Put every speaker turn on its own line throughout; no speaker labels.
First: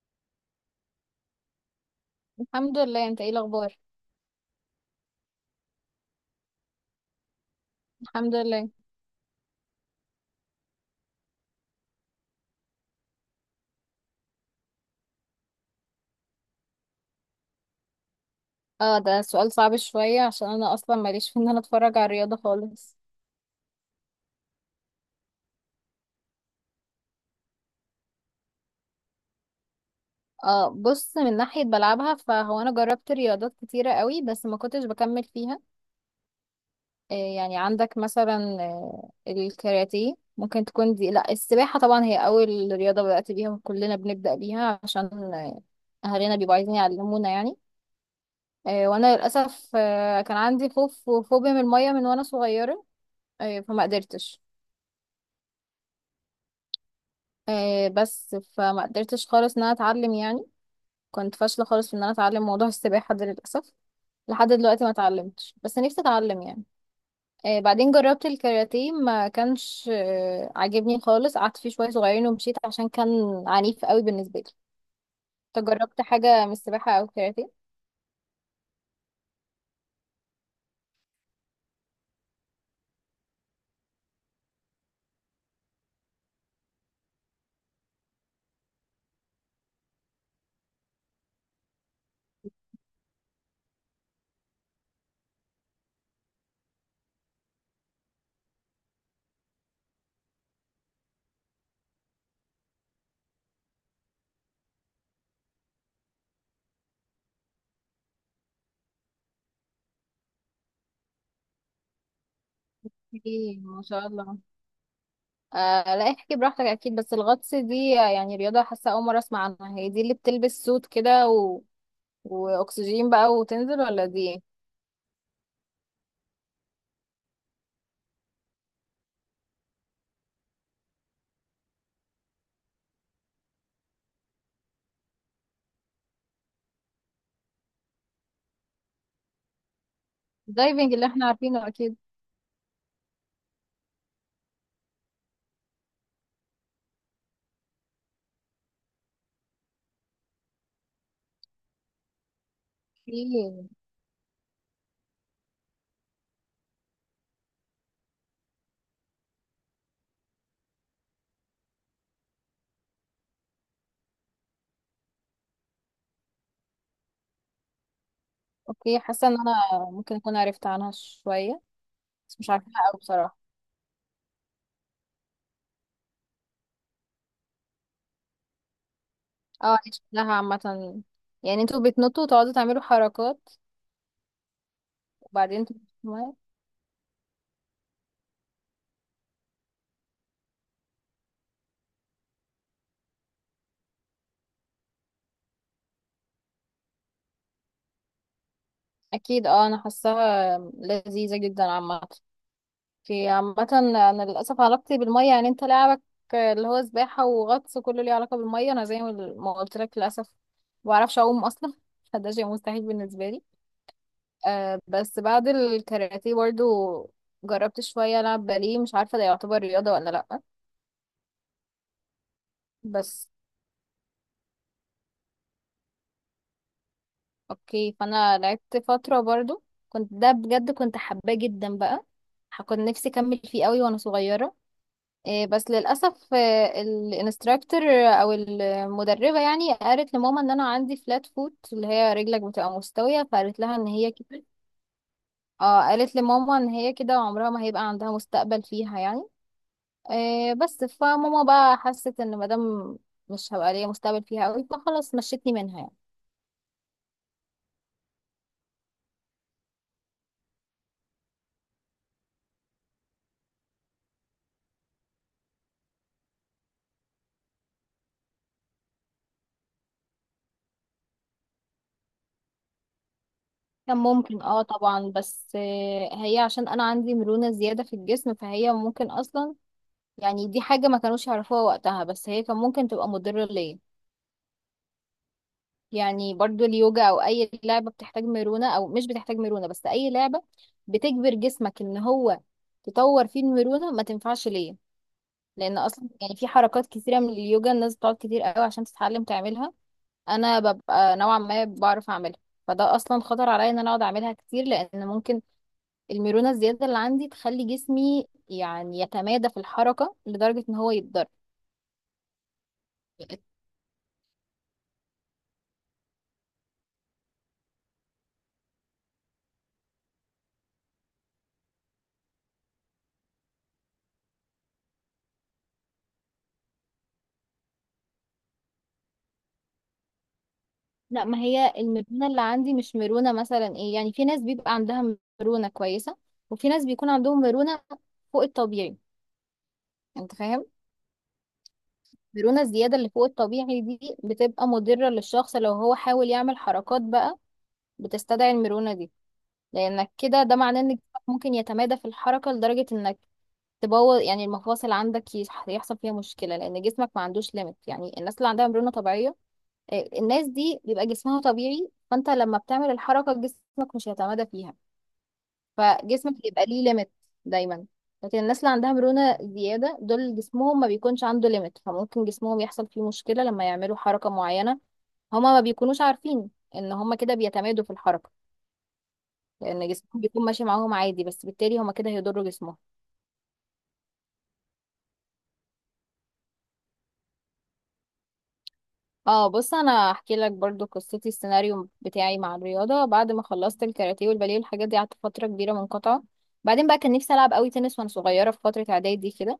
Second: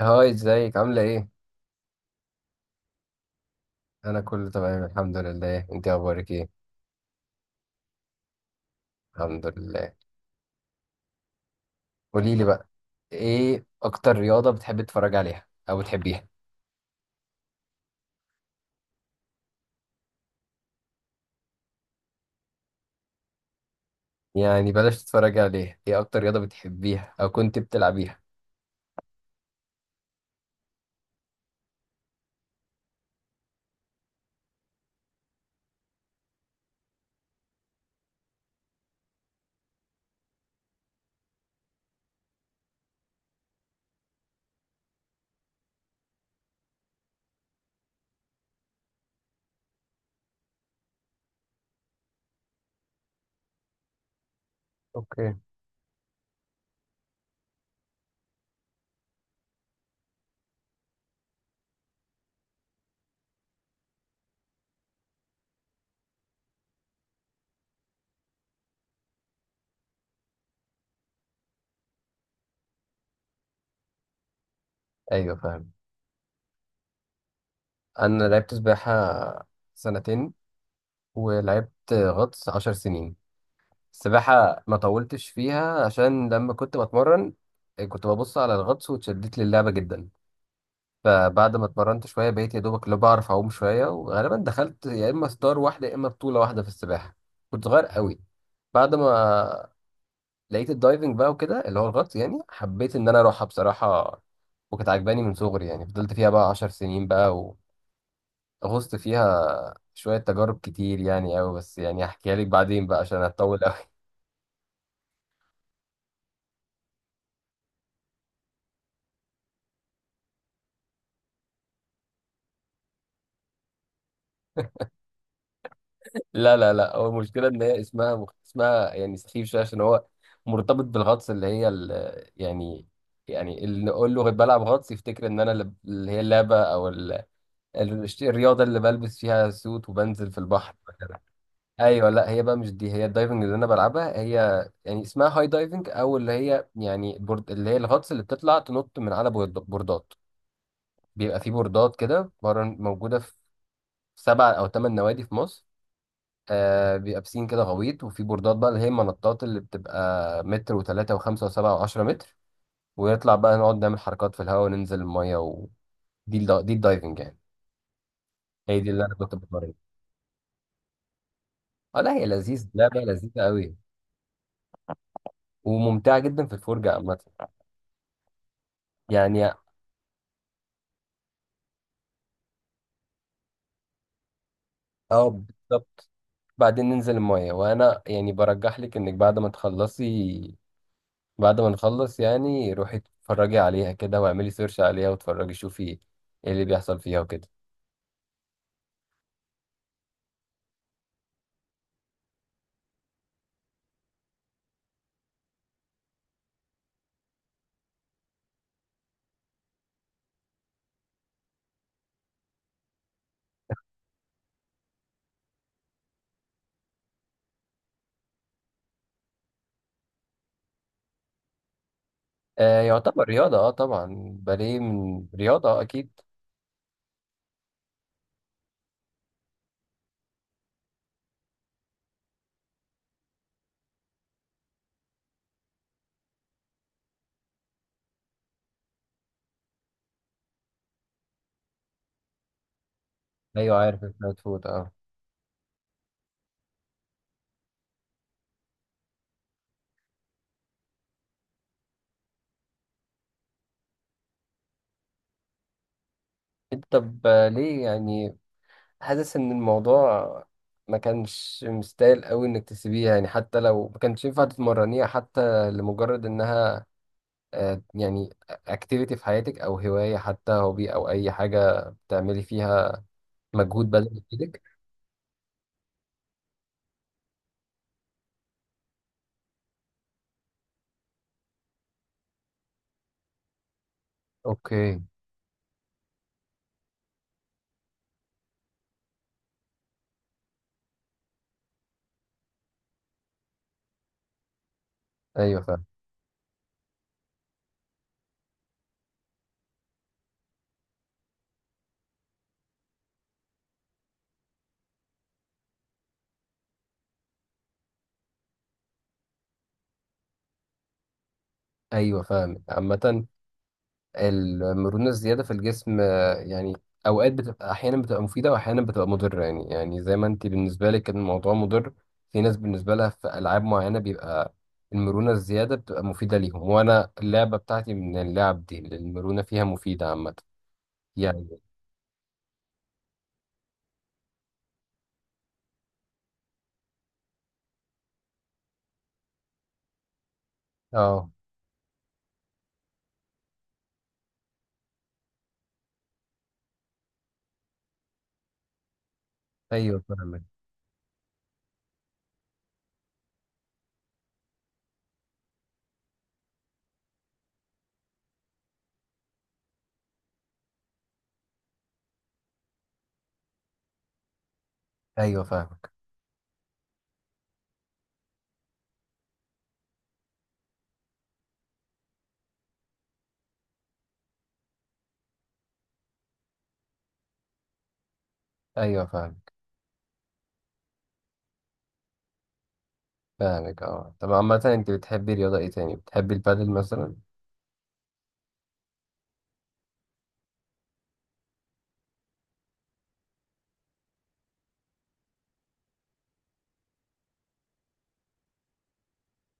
هاي، ازيك؟ عاملة ايه؟
الحمد لله. انت ايه الاخبار؟
انا كله تمام الحمد لله. انت اخبارك ايه؟
الحمد لله.
الحمد لله. قولي لي بقى، ايه اكتر رياضة بتحبي تتفرجي عليها او بتحبيها؟
اه، ده سؤال صعب شوية عشان انا اصلا ماليش في ان انا اتفرج على الرياضة خالص.
يعني بلاش تتفرجي عليها، ايه اكتر رياضة بتحبيها او كنت بتلعبيها؟
اه، بص، من ناحية بلعبها فهو انا جربت رياضات كتيرة قوي بس ما كنتش بكمل فيها. آه، يعني عندك مثلا الكاراتيه ممكن تكون دي. لا، السباحة طبعا هي اول رياضة بدأت بيها وكلنا بنبدأ بيها عشان آه، اهالينا بيبقوا عايزين يعلمونا يعني. آه، وانا للأسف كان عندي خوف وفوبيا من المية وانا صغيرة. آه، فما قدرتش.
اوكي.
بس فما قدرتش خالص ان انا اتعلم يعني. كنت فاشله خالص في ان انا اتعلم موضوع السباحه ده للاسف. لحد دلوقتي ما اتعلمتش بس نفسي اتعلم يعني. آه، بعدين جربت الكاراتيه ما كانش عاجبني خالص. قعدت فيه شويه صغيرين ومشيت عشان كان عنيف قوي بالنسبه لي.
ايوه
انت
فاهم.
جربت حاجه من السباحه او الكاراتيه؟
انا لعبت سباحة سنتين، ولعبت غطس 10 سنين. السباحة ما طولتش فيها عشان لما كنت بتمرن كنت ببص على الغطس واتشدت للعبة جدا. فبعد ما اتمرنت شوية بقيت يا دوبك اللي بعرف أعوم شوية، وغالبا دخلت يا إما ستار واحدة يا إما بطولة واحدة في السباحة. كنت صغير قوي. بعد ما لقيت الدايفنج بقى وكده، اللي هو الغطس يعني، حبيت إن أنا أروحها بصراحة. وكانت عجباني من صغري، يعني فضلت فيها بقى 10 سنين بقى. وغصت فيها شوية، تجارب كتير يعني أوي، بس يعني هحكيها لك بعدين بقى عشان
ايه،
هتطول
ما
أوي.
شاء الله. آه، لا، احكي براحتك اكيد. بس الغطس دي يعني رياضه، حاسه اول مره اسمع عنها. هي دي اللي بتلبس سوت كده واكسجين بقى وتنزل، ولا دي
لا لا لا، هو المشكلة إن هي اسمها اسمها يعني سخيف شوية، عشان هو مرتبط بالغطس اللي هي يعني يعني اللي نقول له بلعب غطس يفتكر إن أنا اللي هي اللعبة أو الرياضة اللي بلبس فيها سوت وبنزل في البحر
الدايفنج اللي
وكده.
احنا عارفينه اكيد؟
أيوه لا، هي بقى مش دي. هي الدايفنج اللي أنا بلعبها، هي يعني اسمها هاي دايفنج. أو اللي هي يعني اللي هي الغطس اللي بتطلع تنط من على بوردات. بيبقى في بوردات كده بره، موجودة في
في.
7 أو 8 نوادي في مصر. بيبقى بسين كده غويط، وفي بوردات بقى اللي هي المنطات، اللي بتبقى متر و3 و5 و7 و10 متر. ونطلع بقى نقعد نعمل حركات في الهواء، وننزل المية دي الدايفنج يعني. هي دي
اوكي،
اللي أنا
حاسه
كنت
ان
بتمرن.
انا ممكن اكون عرفت عنها شويه،
اه لا، هي
بس مش
لذيذ،
عارفاها
لعبة
قوي بصراحه.
لذيذة قوي وممتعة جدا في الفرجة عامة يعني.
اه، دي شكلها عامه، يعني انتوا بتنطوا وتقعدوا تعملوا حركات
اه
وبعدين تنطوا في
بالظبط.
المية.
بعدين ننزل المية. وأنا يعني برجح لك إنك بعد ما تخلصي، بعد ما نخلص يعني، روحي اتفرجي عليها كده، واعملي سيرش عليها، واتفرجي شوفي ايه اللي بيحصل فيها وكده.
اكيد. اه، انا حاساها لذيذه جدا عامه. في عامه انا للاسف علاقتي بالميه، يعني انت لعبك اللي هو سباحه وغطس كله ليه علاقه بالميه. انا زي ما قلت لك، للاسف ما بعرفش اعوم اصلا، فده شيء مستحيل بالنسبه لي. آه، بس بعد الكاراتيه برضو جربت شوية ألعب باليه، مش عارفة ده يعتبر رياضة ولا لأ.
آه يعتبر
بس
رياضة، اه طبعا باليه من رياضة اكيد.
أوكي، فأنا لعبت فترة برضو، كنت ده بجد كنت حباه جدا بقى. كنت نفسي أكمل فيه قوي وأنا صغيرة. آه، بس للأسف الانستراكتور أو المدربة يعني قالت لماما إن أنا عندي فلات فوت، اللي هي رجلك بتبقى مستوية، فقالت
ايوه،
لها إن
عارف
هي
الفلات
كده.
فود اه.
اه، قالت لماما إن هي كده عمرها ما هيبقى عندها مستقبل فيها يعني. آه، بس فماما بقى حست ان مادام مش هبقى ليا مستقبل فيها قوي فخلاص مشيتني منها يعني.
انت طب، ليه يعني؟ حاسس ان الموضوع ما كانش مستاهل قوي انك تسيبيها، يعني حتى لو ما كانش ينفع تتمرنيها، حتى لمجرد انها يعني اكتيفيتي في حياتك، او هواية، حتى هوبي، او اي حاجة بتعملي فيها مجهود
كان
بدني
ممكن،
بايدك.
اه طبعا. بس هي عشان انا عندي مرونة زيادة في الجسم فهي ممكن اصلا، يعني دي حاجة ما كانوش يعرفوها وقتها، بس هي كان ممكن تبقى مضرة ليا.
اوكي.
يعني برضو اليوجا او اي لعبة بتحتاج مرونة او مش بتحتاج مرونة، بس اي لعبة بتجبر جسمك ان هو تطور فيه المرونة ما تنفعش ليا.
ايوه
لان
فاهم.
اصلا يعني في حركات كتيرة من اليوجا الناس بتقعد كتير قوي عشان تتعلم تعملها، انا ببقى نوعا ما بعرف اعملها، فده اصلا خطر عليا ان انا اقعد اعملها كتير لان ممكن الميرونه الزياده اللي عندي تخلي جسمي يعني يتمادى في الحركه لدرجه ان هو يتضر.
ايوه فاهم عامة. المرونة الزيادة في الجسم يعني أوقات بتبقى، أحيانا بتبقى مفيدة وأحيانا بتبقى مضرة، يعني زي ما أنت بالنسبة لك كان الموضوع مضر. في ناس بالنسبة لها في ألعاب معينة بيبقى المرونة الزيادة بتبقى مفيدة ليهم، وأنا اللعبة بتاعتي من اللعب دي اللي المرونة فيها مفيدة عامة
لا، ما
يعني.
هي الميرونه اللي عندي مش ميرونه مثلا، ايه يعني، في ناس بيبقى عندها ميرونه كويسه، وفي ناس بيكون عندهم ميرونه فوق الطبيعي. انت فاهم؟
أه.
الميرونه الزياده اللي فوق الطبيعي دي بتبقى مضره للشخص لو هو حاول يعمل حركات بقى بتستدعي الميرونه دي.
أيوه
لانك
فاهمك.
كده ده معناه ان جسمك ممكن يتمادى في الحركه لدرجه انك تبوظ، يعني المفاصل عندك يحصل فيها مشكله لان جسمك ما عندوش ليميت. يعني الناس اللي عندها مرونه طبيعيه، الناس دي بيبقى جسمها طبيعي، فانت لما بتعمل الحركه جسمك مش هيتمادى فيها،
أيوه فاهمك.
فجسمك بيبقى ليه ليميت دايما. لكن الناس اللي عندها مرونه زياده دول جسمهم ما بيكونش عنده ليميت، فممكن جسمهم يحصل فيه مشكله لما يعملوا حركه معينه. هما ما بيكونوش عارفين ان هما كده بيتمادوا في الحركه،
أيوه فاهمك.
لان جسمهم بيكون ماشي معاهم عادي، بس بالتالي هما كده هيضروا جسمهم.
فاهمك أه، طب عامة، أنت بتحبي رياضة إيه تاني؟ بتحبي البادل مثلا؟
اه، بص، انا هحكي لك برضو قصتي، السيناريو بتاعي مع الرياضه. بعد ما خلصت الكاراتيه والباليه والحاجات دي قعدت فتره كبيره منقطعه. بعدين بقى كان نفسي العب قوي تنس وانا صغيره في فتره اعدادي كده.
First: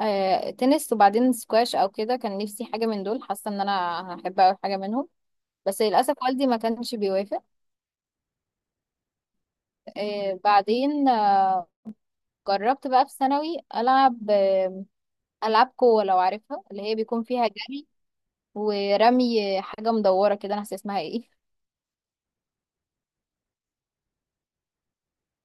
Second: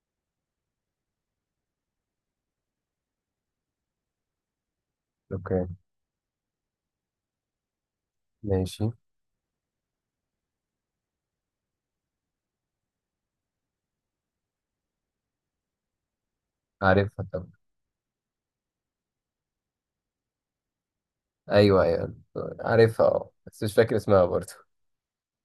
آه، تنس وبعدين سكواش او كده، كان نفسي حاجه من دول، حاسه ان انا هحب قوي حاجه منهم.
أوكي.
بس للاسف والدي ما كانش بيوافق.
ماشي.
بعدين جربت بقى في ثانوي العب العاب قوه، لو عارفها، اللي هي بيكون
عارفها
فيها
طبعا.
جري ورمي حاجة مدورة كده، انا ناسية اسمها ايه.
ايوه ايوه. عارفها، بس مش فاكر اسمها برضه.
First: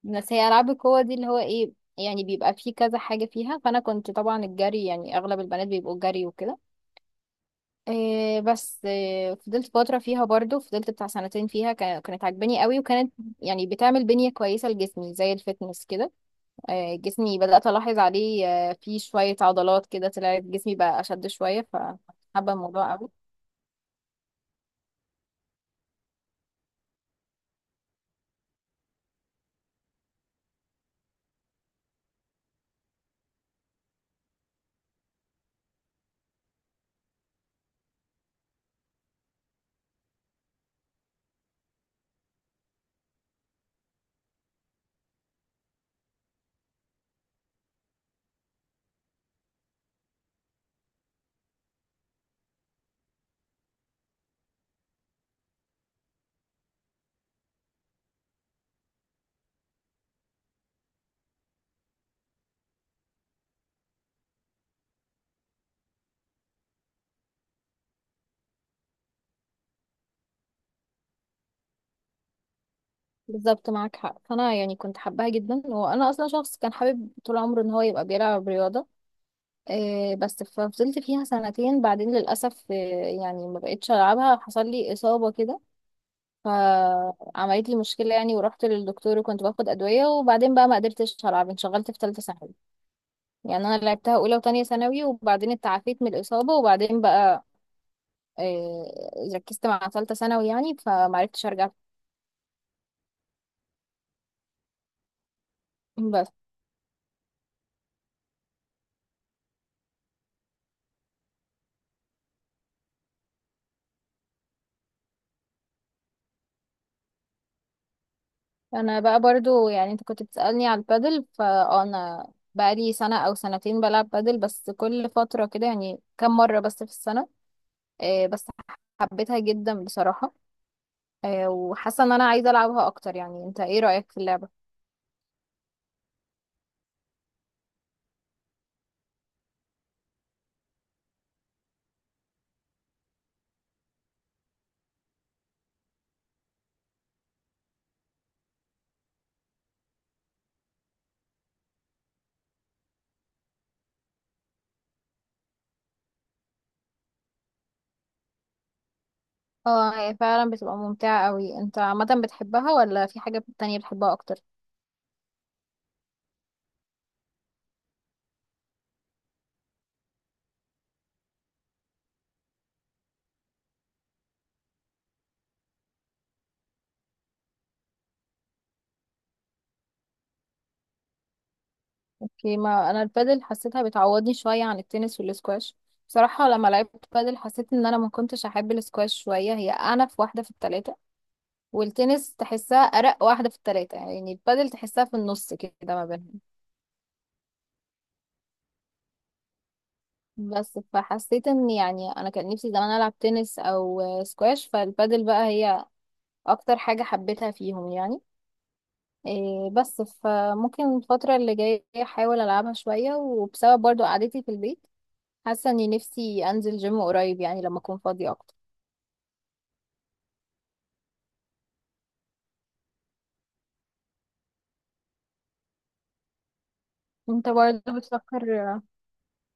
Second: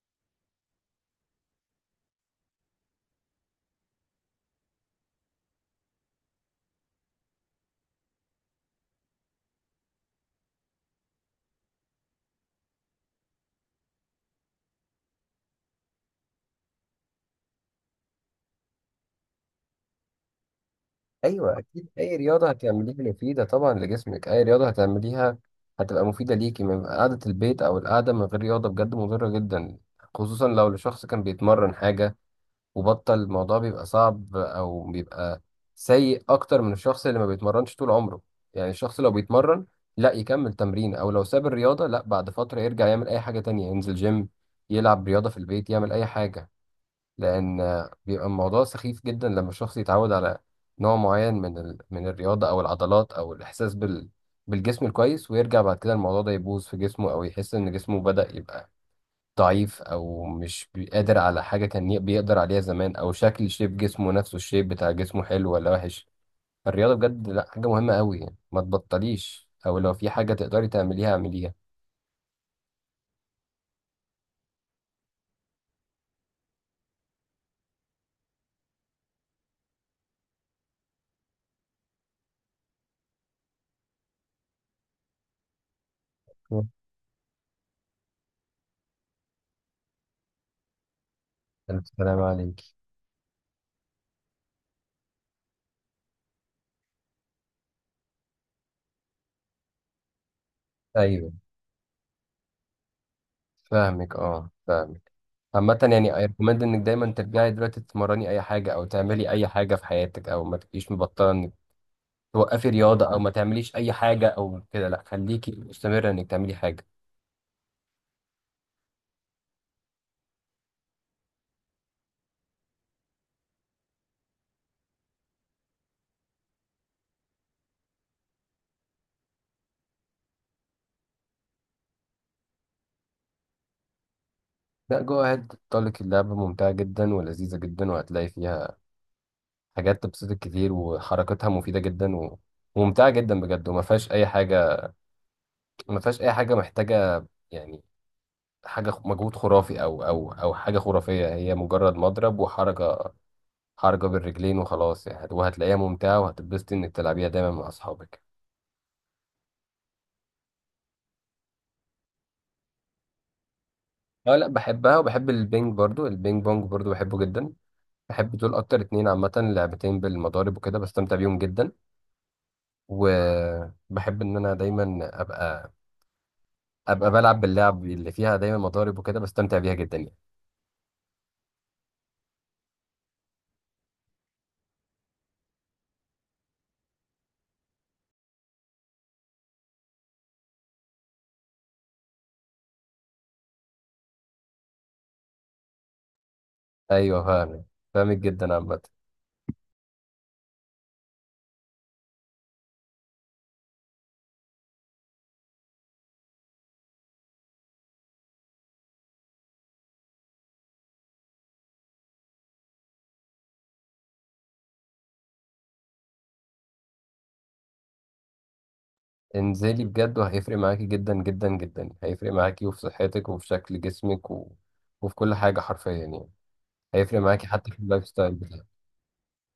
بس هي ألعاب القوة دي اللي هو ايه، يعني بيبقى فيه كذا حاجة فيها، فأنا كنت طبعا الجري، يعني أغلب البنات بيبقوا الجري وكده. إيه بس إيه، فضلت فترة فيها برضو، فضلت بتاع سنتين فيها كانت عاجباني قوي، وكانت يعني بتعمل بنية كويسة لجسمي زي الفتنس كده. إيه، جسمي بدأت ألاحظ عليه فيه شوية عضلات كده، طلعت جسمي بقى أشد
ايوه
شوية،
اكيد، اي رياضه
فحابة الموضوع
هتعمليها
قوي.
مفيده طبعا لجسمك. اي رياضه هتعمليها هتبقى مفيده ليكي، من قعده البيت او القعده من غير رياضه بجد مضره جدا، خصوصا لو الشخص كان بيتمرن حاجه وبطل. الموضوع بيبقى صعب، او بيبقى سيء اكتر من الشخص اللي ما بيتمرنش طول عمره. يعني الشخص لو بيتمرن لا يكمل تمرين، او لو ساب الرياضه لا بعد فتره يرجع يعمل اي حاجه تانية، ينزل جيم، يلعب رياضه في البيت، يعمل اي حاجه. لان بيبقى الموضوع سخيف جدا لما الشخص يتعود على نوع معين من من الرياضه، او العضلات، او الاحساس بالجسم الكويس، ويرجع بعد كده الموضوع ده يبوظ في جسمه، او يحس ان جسمه بدأ يبقى ضعيف، او مش قادر على حاجه كان بيقدر عليها زمان، او شكل شيب جسمه نفسه، الشيب بتاع جسمه حلو ولا وحش. الرياضه بجد لا، حاجه مهمه قوي يعني، ما تبطليش، او لو في حاجه تقدري تعمليها اعمليها.
بالظبط، معاك حق. فانا يعني كنت حباها جدا، وانا اصلا شخص كان حابب طول عمره ان هو يبقى بيلعب رياضه. إيه بس ففضلت فيها سنتين، بعدين للاسف إيه، يعني ما بقتش العبها، حصل لي اصابه كده فعملت لي مشكله يعني، ورحت للدكتور وكنت باخد ادويه، وبعدين بقى ما قدرتش العب، انشغلت في
السلام
ثالثه ثانوي.
عليك.
يعني انا لعبتها اولى وتانية ثانوي، وبعدين اتعافيت من الاصابه، وبعدين بقى إيه ركزت مع ثالثه ثانوي يعني
ايوه
فمعرفتش ارجع.
فاهمك، فاهمك عامة. يعني I
بس
recommend انك دايما ترجعي دلوقتي تتمرني اي حاجة، او تعملي اي حاجة في حياتك، او ما تبقيش مبطلة انك توقفي رياضة، او ما تعمليش اي حاجة او كده. لا، خليكي مستمرة انك تعملي حاجة.
انا بقى برضو، يعني انت كنت بتسألني على البادل، فانا بقى لي سنة او سنتين بلعب بادل، بس كل فترة كده يعني، كم مرة بس في السنة. بس حبيتها جدا بصراحة. وحاسة ان انا عايزة العبها اكتر، يعني انت ايه رأيك في اللعبة؟
لا، جو اهيد، تطلق. اللعبة ممتعة جدا ولذيذة جدا، وهتلاقي فيها حاجات تبسطك كتير، وحركتها مفيدة جدا وممتعة جدا بجد. وما فيهاش اي حاجة، ما فيهاش اي حاجة محتاجة يعني، حاجة مجهود خرافي، او حاجة خرافية. هي مجرد مضرب وحركة، بالرجلين وخلاص يعني، وهتلاقيها ممتعة، وهتتبسطي إنك تلعبيها دايما مع أصحابك.
اه، هي فعلا بتبقى ممتعة قوي. انت عامة بتحبها، ولا في حاجة تانية بتحبها اكتر؟
أه لأ، بحبها، وبحب البينج برضو، البينج بونج برضو بحبه جدا. بحب دول أكتر 2 عامة، لعبتين بالمضارب وكده بستمتع بيهم جدا. وبحب إن أنا دايما أبقى بلعب باللعب اللي فيها دايما مضارب وكده بستمتع بيها جدا يعني.
اوكي، ما انا البادل حسيتها بتعوضني شوية عن التنس والسكواش. بصراحة لما لعبت بادل حسيت ان انا ما كنتش احب السكواش شوية، هي اعنف واحدة في التلاتة، والتنس تحسها أرق واحدة في التلاتة، يعني البادل تحسها في النص كده ما بينهم.
أيوه فاهمك. فاهمك جدا عامة.
بس فحسيت ان يعني انا كان نفسي زمان العب تنس او سكواش، فالبادل بقى هي اكتر حاجة حبيتها فيهم يعني. إيه بس فممكن الفترة اللي جاية احاول العبها شوية، وبسبب برضو قعدتي في البيت حاسة اني نفسي انزل جيم قريب، يعني لما اكون فاضية اكتر.
انزلي بجد، وهيفرق معاكي جدا جدا جدا. هيفرق معاكي وفي صحتك، وفي شكل جسمك وفي كل حاجة حرفيا يعني. هيفرق معاكي
انت
حتى في
برضو
اللايف ستايل
بتفكر
بتاعك.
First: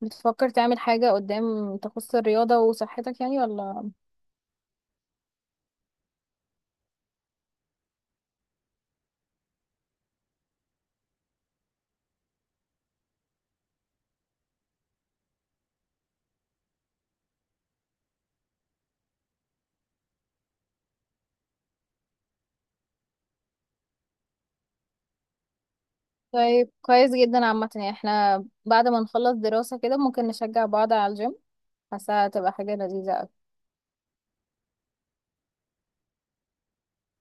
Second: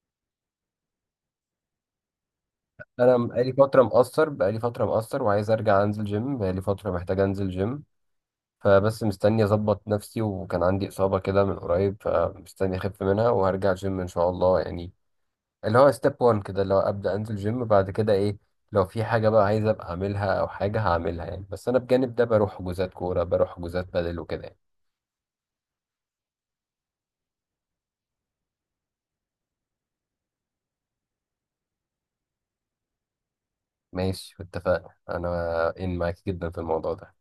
بتفكر تعمل حاجة قدام تخص الرياضة
انا
وصحتك يعني، ولا؟
بقالي فتره مقصر، وعايز ارجع انزل جيم. بقالي فتره محتاج انزل جيم، فبس مستني اظبط نفسي، وكان عندي اصابه كده من قريب فمستني اخف منها، وهرجع جيم ان شاء الله يعني. اللي هو ستيب 1 كده، اللي هو ابدا انزل جيم. بعد كده ايه لو في حاجه بقى عايز ابقى اعملها، او حاجه هعملها يعني. بس انا بجانب ده بروح حجوزات كوره، بروح حجوزات بدل وكده يعني.
طيب، كويس جدا عامة، يعني احنا بعد ما نخلص دراسة كده ممكن نشجع بعض على الجيم، حاسة هتبقى حاجة لذيذة أوي.
ماشي، اتفقنا. انا ان معاك جدا في الموضوع ده.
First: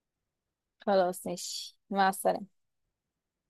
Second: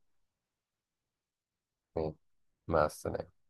خلاص، ماشي، مع
ماشي،
السلامة.
مع السلامه.